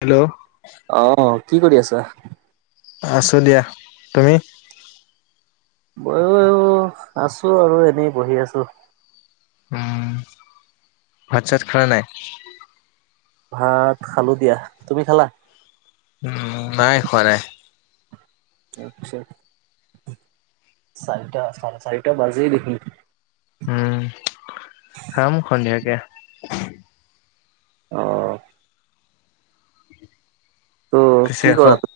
Hello অঁ কি কৰি আছা? আছোঁ দিয়া তুমি? ময়ো, আছো আৰু এনেই বহি আছো। উম, ভাত চাত খালা নাই? ভাত খালো দিয়া, তুমি খালা? উম, নাই খোৱা নাই। আটচ্ছা চাৰিটা, চাৰে চাৰিটা বাজেই দেখোন। উম, খাম সন্ধিয়াকে। অ'। ত', পিছে কি আকৌ কৰা ত',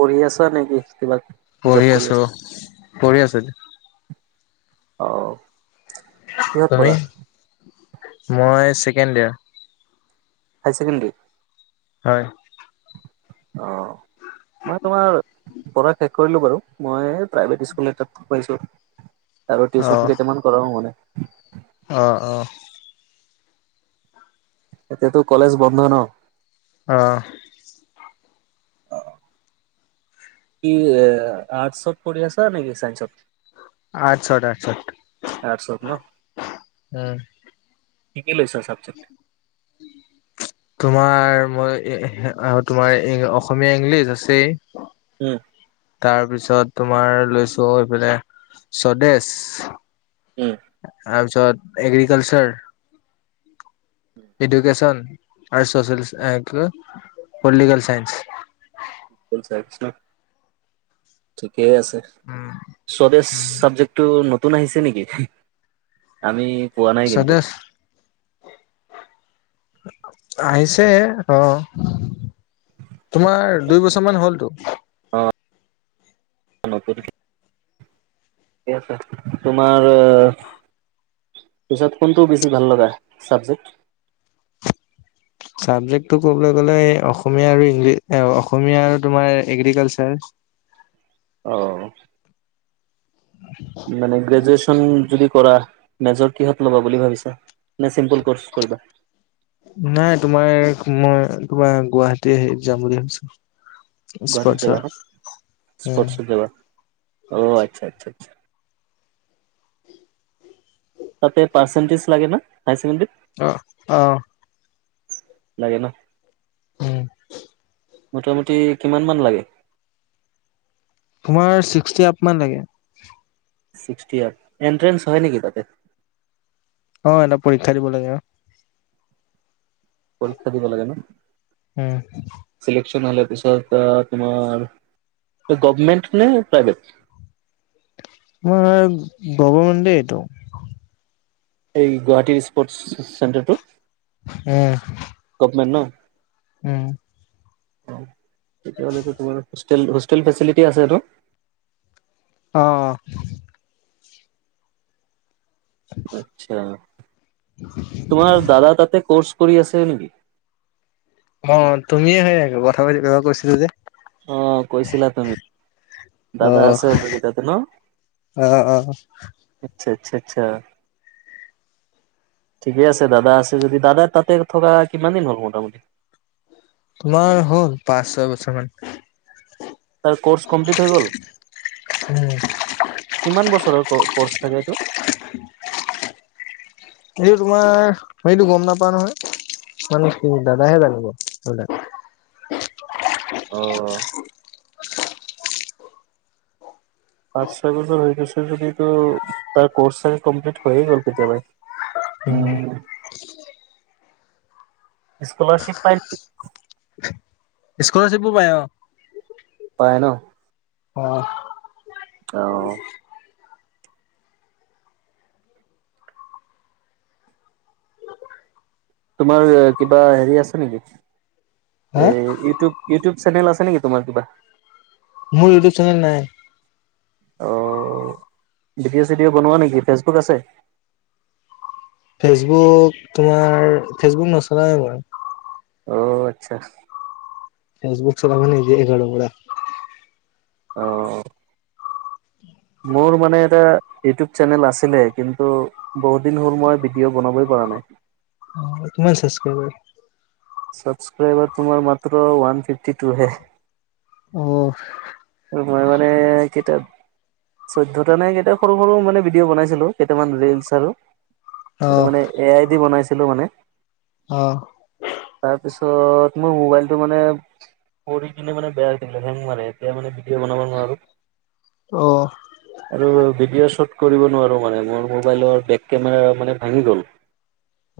পঢ়ি আছা নেকি কিবা‌কি পঢ়ি আছো, পঢ়ি আছো এতিয়া। অ'। কিহত তুমি, পঢ়া? মই ছেকেণ্ড ইয়াৰ। হাই ছেকেন্ড্ৰী? হয়। অঁ, মই তোমাৰ পঢ়া শেষ কৰিলো বাৰু, মই এই প্ৰাইভেট স্কুল এটাত সোমাইছো। আৰু অ টিউচন কেইটামান কৰাও মানে অ', অ' এতিয়াতো কলেজ বন্ধ ন? অঁহ। কি এআ আৰ্টছত পঢ়ি আছা নে কি চাইন্সত? আৰ্টছত আৰ্টছত আৰ্টছত ন? উম কি কি লৈছা ছাবজেক্ট? তোমাৰ মই এহ এ‌ তোমাৰ এ অসমীয়া, ইংলিছ আছেই উম। তাৰপিছত তোমাৰ লৈছো এইফালে স্বদেছ উম। তাৰপিছত এগ্ৰিকালছাৰ, ইডুকেছন আৰু চছিয়েলছ এ কি কয় পলিটিকেল চাইন্স। প'ল চাইন্স ন', ঠিকেই আছে। স্বদেছ চাবজেক্ট টো নতুন আহিছে নেকি? [unintelligible] আমি পোৱা নাই কিন্তু। চদে আহিছে, অঁহ। তোমাৰ দুই বছৰমান হ'লতো। [unintelligible] ঠিক আছে তোমাৰ অ পিছত কোনটো বেছি ভাল লগা ছাবজেক্ট ছাবজেক্টটো ক'বলৈ গ'লে অসমীয়া আৰু ইংলি অসমীয়া আৰু তোমাৰ এগ্ৰিকালচাৰ। অ' উ [unintelligible] মানে গ্ৰেজুৱেচন যদি কৰা মেজৰ কিহত ল'বা বুলি ভাবিছা নে চিম্পল কৰ্চ কৰিবি নাই তোমাৰ মই তোমাৰ গুৱাহাটী হেৰিত যাম বুলি ভাবিছো। গুৱাহাটীত স্পৰ্টছৰ। যাবা ন উম স্পৰ্টত যাবা অ আচ্ছা আচ্ছা আচ্ছা। তাতে পাৰ্চেণ্টিচ লাগে না হায়াৰ ছেকেণ্ডডাৰীত অ' অ লাগে ন। উম মোটামুটি কিমান মান লাগে তোমাৰ ছিক্সটি আপ মান লাগে। ছিক্সটি আপ এণ্ট্ৰেন্স হয় নেকি তাতে অ, এটা পৰীক্ষা দিব লাগে আৰু পৰীক্ষা দিব লাগে ন উম। চিলেকচন হলে পিছত অ তোমাৰ গভমেণ্ট নে প্ৰাইভেট মই গৱমেণ্ট দেই এইটো। এই গুৱাহাটীৰ স্পৰ্ট চেণ্টাৰটো উম গভমেণ্ট ন উম অ তেতিয়াহ'লে তোমাৰ হোষ্টেল হোষ্টেল ফেচেলিটি আছেটো অ আচ্ছা তোমাৰ দাদা তাতে কৰ্চ কৰি আছে নেকি অ' তুমিয়ে সেই কথা পাতিব কৈছিলে যে। অ' কৈছিলা তুমি। অ দাদা আছে অলৰেডি তাতে ন অ অ। আচ্ছা আচ্ছা আচ্ছা। ঠিকে আছে দাদা আছে যদি দাদা তাতে থকা কিমান দিন হ'ল মোটামুটি তোমাৰ হ'ল পাঁচ ছয় বছৰ মান। তাৰ কৰ্চ কমপ্লিট হৈ গ'ল উম কিমান বছৰৰ কৰ্চ থাকে এইটো এইটো তোমাৰ সেইটো গ'ম নাপাও নহয় মানে কি দাদাহে জানিব সেইবিলাক। অ' পাঁচ ছয় বছৰ হৈ গৈছে যদি তো তাৰ কৰ্চ চাগে কমপ্লিট হৈয়ে গ'ল কেতিয়াবাই। [unintelligible] স্কলাৰচিপ পাই নেকি? স্কলাৰচিপো পায় অ পায় ন অ' অ তোমাৰ কিবা হেৰি আছে নেকি হা এই ইউটোউৱ ইউটোউব চেনেল আছে নেকি তোমাৰ কিবা মোৰ ইউটিউব চেনেল নাই। অঁ ভিডিঅ' চি ডিঅ' বনোৱা নেকি? ফেচবুক আছে? ফেচবুক তোমাৰ ফেচবুক নচলাওঁ এ মই। অ' আচ্ছা। ফেচবুক চলাব নিদিয়ে ঘৰৰ পৰা। অহ' মোৰ মানে এটা ইউটিউব চেনেল আছিলে, কিন্তু বহুত দিন হ'ল মই ভিডিঅ' বনাবই পৰা নাই। অ' কিমান ছাচক্ৰাইবাৰ। ছাবস্ক্ৰাইবাৰ তোমাৰ মাত্ৰ ওৱান ফিফটি টু হে। অ' মই মানে কেইটা চৈধ্যটা নে কেইটা সৰু সৰু মানে ভিডিঅ' বনাইছিলোঁ কেইটামান ৰিলচ আৰু অ সেইটো মানে এ আই ডি বনাইছিলোঁ মানে অ তাৰপিছত মোৰ মোবাইলটো মানে পৰি কিনে মানে বেয়া হৈ থাকিলে হেং মাৰে এতিয়া মানে ভিডিঅ' বনাব নোৱাৰো অহ আৰু ভিডিঅ' শ্বুট কৰিব নোৱাৰো মানে মোৰ মোবাইলৰ বেক কেমেৰা মানে ভাঙি গ'ল [inaudible]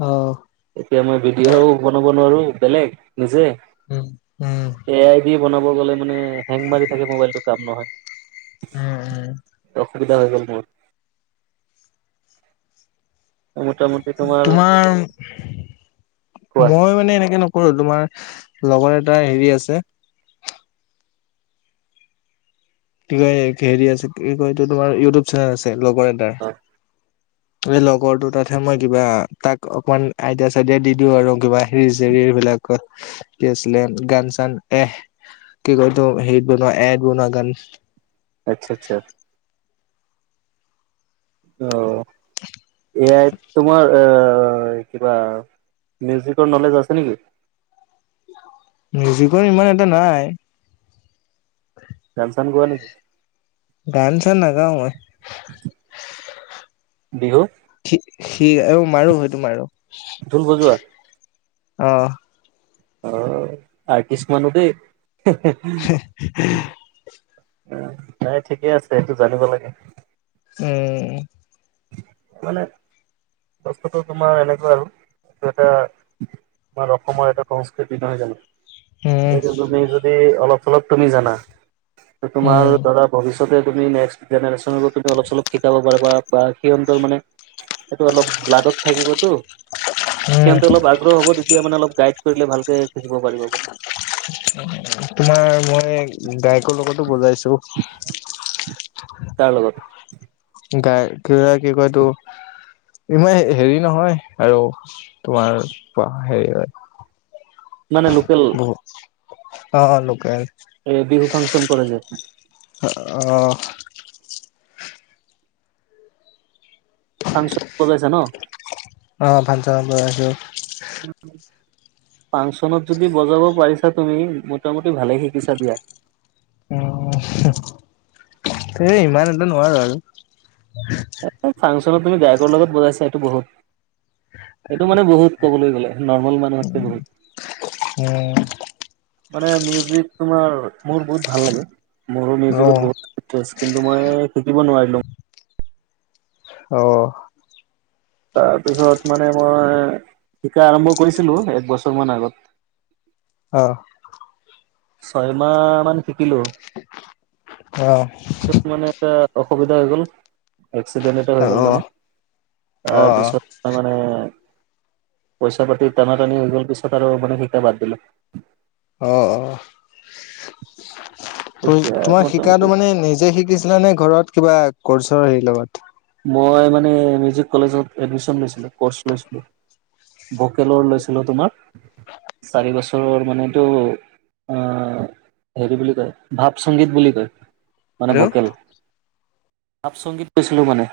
অহ এতিয়া মই ভিডিঅ'ও বনাব নোৱাৰো বেলেগ নিজে উম উম উম এ আই ভি বনাব গ'লে মানে হেং মাৰি থাকে মোবাইলটো কাম নহয় উম উম অসুবিধা হৈ গল মোৰ মোতা মোতি তোমাৰ কোৱা মই মানে এনেকে নকৰো তোমাৰ লগৰ এটা হেৰি আছে কি কয় হেৰি আছে কি কয় এইটো তোমাৰ ইউটিউব চেনেল আছে লগৰ এটাৰ অ এই লগৰ দুটাত হে মই কিবা তাক অকমান আইডিয়া চাইডিয়া দি দিও আৰু কিবা ৰিল চিল এই বিলাকত কি আছিলে গান চান এ কি কয় তোৰ হেইট বনোৱা এ আইত বনোৱা গান আচ্ছা আচ্ছা অ এ আইত তো তোমাৰ এ কিবা মিউজিকৰ নলেজ আছে নেকি মিউজিকৰ ইমান এটা নাই [inaudible] গান চান গোৱা নেকি গান চান নাগাওঁ মই [inaudible] বিহু স মাৰো সেইটো মাৰো ঢোল বজোৱা অ অ আৰ্টিষ্ট মানুহ দেেই উ নাই ঠিকে আছে সেইটো জানিব লাগে এ মানে বস্তুটো তোমাৰ এনেকোৱা আৰু টো এটা আমাৰ অসমৰ এটা সংস্কৃতি নহয় জানো? উম সেইটো তুমি যদি অলপ চলপ তুমি জানা তোমাৰ উম ধৰা ভৱিষ্য তে তুমি নেক্সট জেনেৰেচনো তুমি অলপ চলপ শিকাব পাৰা বা বা সিহঁতৰ মানে সেইটো অলপ লাডত থাকিবতো উম সিহঁতে অলপ আ গ্ৰহ হ'ব তেতিয়া মানে অলপ গাইড কৰিলে ভালকে শিকিব পাৰিব মানে তোমাৰ মই গায়কৰ লগতো বজাইছো কাৰ লগত গায়ক কি হয় কি কয় এইটো ইমান হেৰি নহয় আৰু তোমাৰ পা হেৰি হয় মানে লোকেল অ অ লোকেল এ বিহু ফাংচন কৰে যে অ ফাংচন কৰি পাইছা ন অ ভাংচন কৰি আহিলোআহিবো। ফাংচনত যদি বজাব পাৰিছা তুমি মোটামুটি ভালে শিকিছা দিয়া। উ এই ইমান এটা নোৱাৰো আৰু। এ ফাংচনত তুমি গায়কৰ লগত বজাইছা এইটো বহুত এইটো মানে বহুত ক'বলৈ গ'লে নৰ্মেল মানুহ আছে বহুত। উম, মানে মিউজিক তোমাৰ মোৰ বহুত ভাল লাগে মোৰো মিউজিকত অ', বহুত টো আছে কিন্তু মই শিকিব নোৱাৰিলো। অ তাৰপিছত মানে মই শিকা আৰম্ভ কৰিছিলো এক বছৰ মান আগত। অ ছয়মাহ মান শিকিলো। অ তাৰপিছত মানে এটা অসুবিধা হৈ গ'ল এক্সিডেণ্ট এটা হৈ গ'ল অ', মানে অ', তাৰপিছত তামানে পইছা পাতি টানা টানি হৈ গল পিছত আৰু মানে সেইতা বাদ দিলো অ অ তই তেতিয়া তোমাৰ শিকাতো মোটামুটি মানে নিজে শিকি ছিলা নে ঘৰত কিবা কৰ্চৰ হেৰি লগত মই মানে মিউজিক কলেজত এডমিশন লৈছিলো কৰ্চ লৈছিলো। ভোকেলৰ লৈছিলো তোমাৰ চাৰি বছৰৰ মানে এইটো অ হেৰি বুলি কয় ভাৱ সংগীত বুলি কয়। মানে হেল্ল' ভোকেল ভাপ সংগীত লৈছিলো মানে।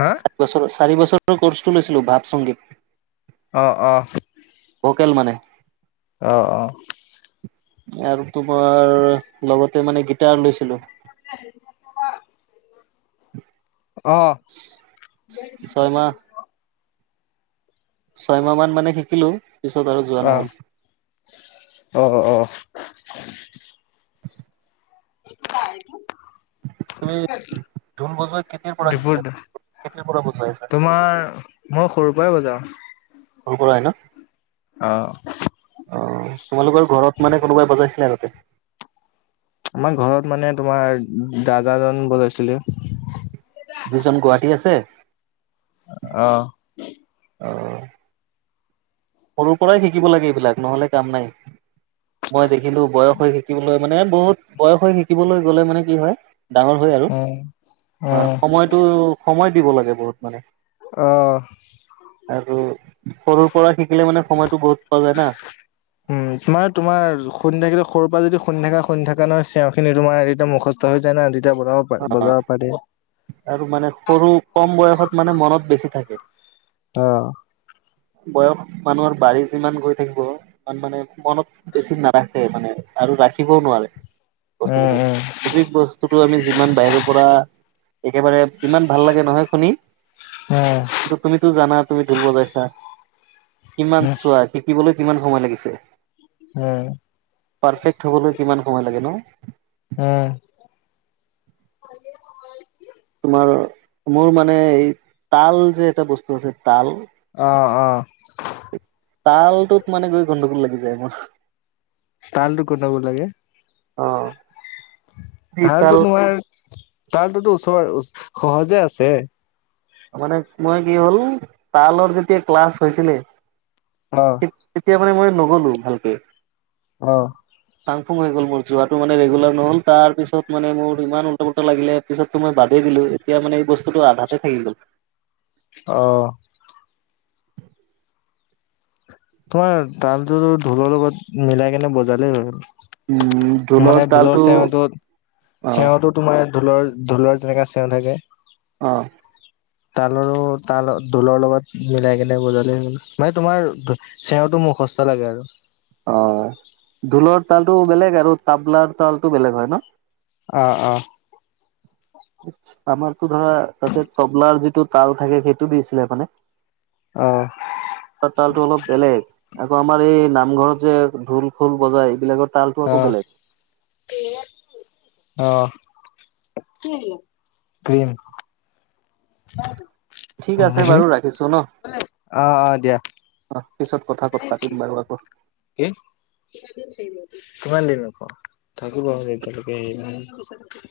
হা চাৰি বছৰ চাৰি বছৰৰ কৰ্চটো লৈছিলো ভাৱ সংগীত। অ অ ভোকেল মানে অ অ আৰু তোমাৰ লগতে মানে গিটাৰ লৈছিলো উ [unintelligible] অ ছয় মাহ ছয়মাহ মান মানে শিকিলোঁ, পিছত আৰু যোৱা অ', নহ'ল। অ', অ'। [unintelligible] তুমি ঢোল বজোৱা কেতিয়াৰ পৰা শিকি দপুৰ দ, কেতিয়াৰ পৰা বজাই আছা তোমাৰ মই সৰুৰ পৰাই বজাওঁ। সৰুৰ পৰাই ন'? অ'। অ' তোমালোকৰ ঘৰত মানে কোনোবাই বজাইছিলে আগতে? আমাৰ ঘৰত মানে তোমাৰ দাদাজন বজাইছিলে। যিজন গুৱাহাটী আছে? অ'। অ'। সৰুৰ পৰাই শিকিব লাগে এইবিলাক নহ'লে কাম নাই। মই দেখিলোঁ বয়স হৈ শিকিবলৈ মানে, বহুত বয়স হৈ শিকিবলৈ গ'লে মানে কি হয় ডাঙৰ হয় আৰু। উম, অ [unintelligible] সময়টো, সময় দিব লাগে বহুত মানে। অ'। আৰু সৰুৰ পৰা শিকিলে মানে সময়টো বহুত পোৱা যায় না। উম, তোমাৰ তোমাৰ শুনি থাকিলে, সৰুৰ পৰা যদি শুনি থাকা শুনি থকা নয় চেঞৰখিনি তোমাৰ একদম মুখত স্ত হৈ যায় না তেতিয়া বজাব প বজাব পাৰি অ' আৰু মানে সৰু কম বয়সত মানে মনত বেছি থাকে। অ'। বয়স মানুহৰ বাঢ়ি যিমান গৈ থাকিব ইমান মানে মনত বেছি নাৰাখে মানে আৰু ৰাখিবও নোৱাৰে উম বস্তুখিনি। উম যি বস্তুটো আমি যিমান বাহিৰৰ পৰা একেবাৰে, ইমান ভাল লাগে নহয় শুনি। হয়। [unintelligible] তুমিতো জানা তুমি দুৰ্বল হৈ আছা। কিমান চোৱা, শিকিবলৈ কিমান সময় লাগিছে। হয়। পাৰফেক্ট হ'বলৈ কিমান সময় লাগে ন'। হুম। তোমাৰ মোৰ মানে এই তাল যে এটা বস্তু আছে তাল অ', অ'। তালটোত মানে গৈ গণ্ডগোল লাগি যায় মোৰ। তালটো গণ্ডগোল লাগে? অ'। তালটো তোমাৰ তালটোতো ওচৰ, সহজে আছে। মানে মই কি হ'ল তালৰ যেতিয়া ক্লাছ হৈছিলে অ'। তেতিয়া মানে মই নগ'লো ভালকে। অ'। ফাং ফুং হৈ গ'ল মোৰ, যোৱাটো মানে ৰেগুলাৰ নহ'ল তাৰ পিছত মানে মোৰ ইমান উলটা পুলটা লাগিলে। পিছততো মই বাদে দিলোঁ। এতিয়া মানে এই বস্তুটো আধাতে থাকি গ'ল। অ'। তোমাৰ তালটোতো ঢোলৰ লগত মিলাই কেনে বজালেই হ'ল। উম, মানে ঢোলৰ তালটো চেউটোত অ', চেউটোত তোমাৰ ঢোলৰ ঢোলৰ যেনেকা চেও থাকে। অঁ। তালৰো তাল দোলৰ লগত মিলাই কেনে বজাল হ'ল মানে তোমাৰ। চেৱতো মোসস্তা লাগে আৰু। অ ঢোলৰ তালতটো বেলেগ আৰু তাবলাৰ তালতটো বেলেগ হয় ন। অ অ। আমাৰতো ধৰা তাতে তবলাৰ যিটো তাল থাকে সেইটো দিছিলে মানে। অ। তালো অলপ বেলেগ আকৌ আমাৰ এই নামঘৰত যে ঢোল খোল বজাই এইবিলাকত। তালটো আকৌ অ', বেলেগ। অ। Cream, dream. ঠিক আছে বাৰু ৰাখিছো ন। অ', অ', দিয়া। অ পিছত কথা কত পাতিম বাৰু আকৌ। কি? কিমান দিন নক থাকিব এতিয়ালৈকে হৰি।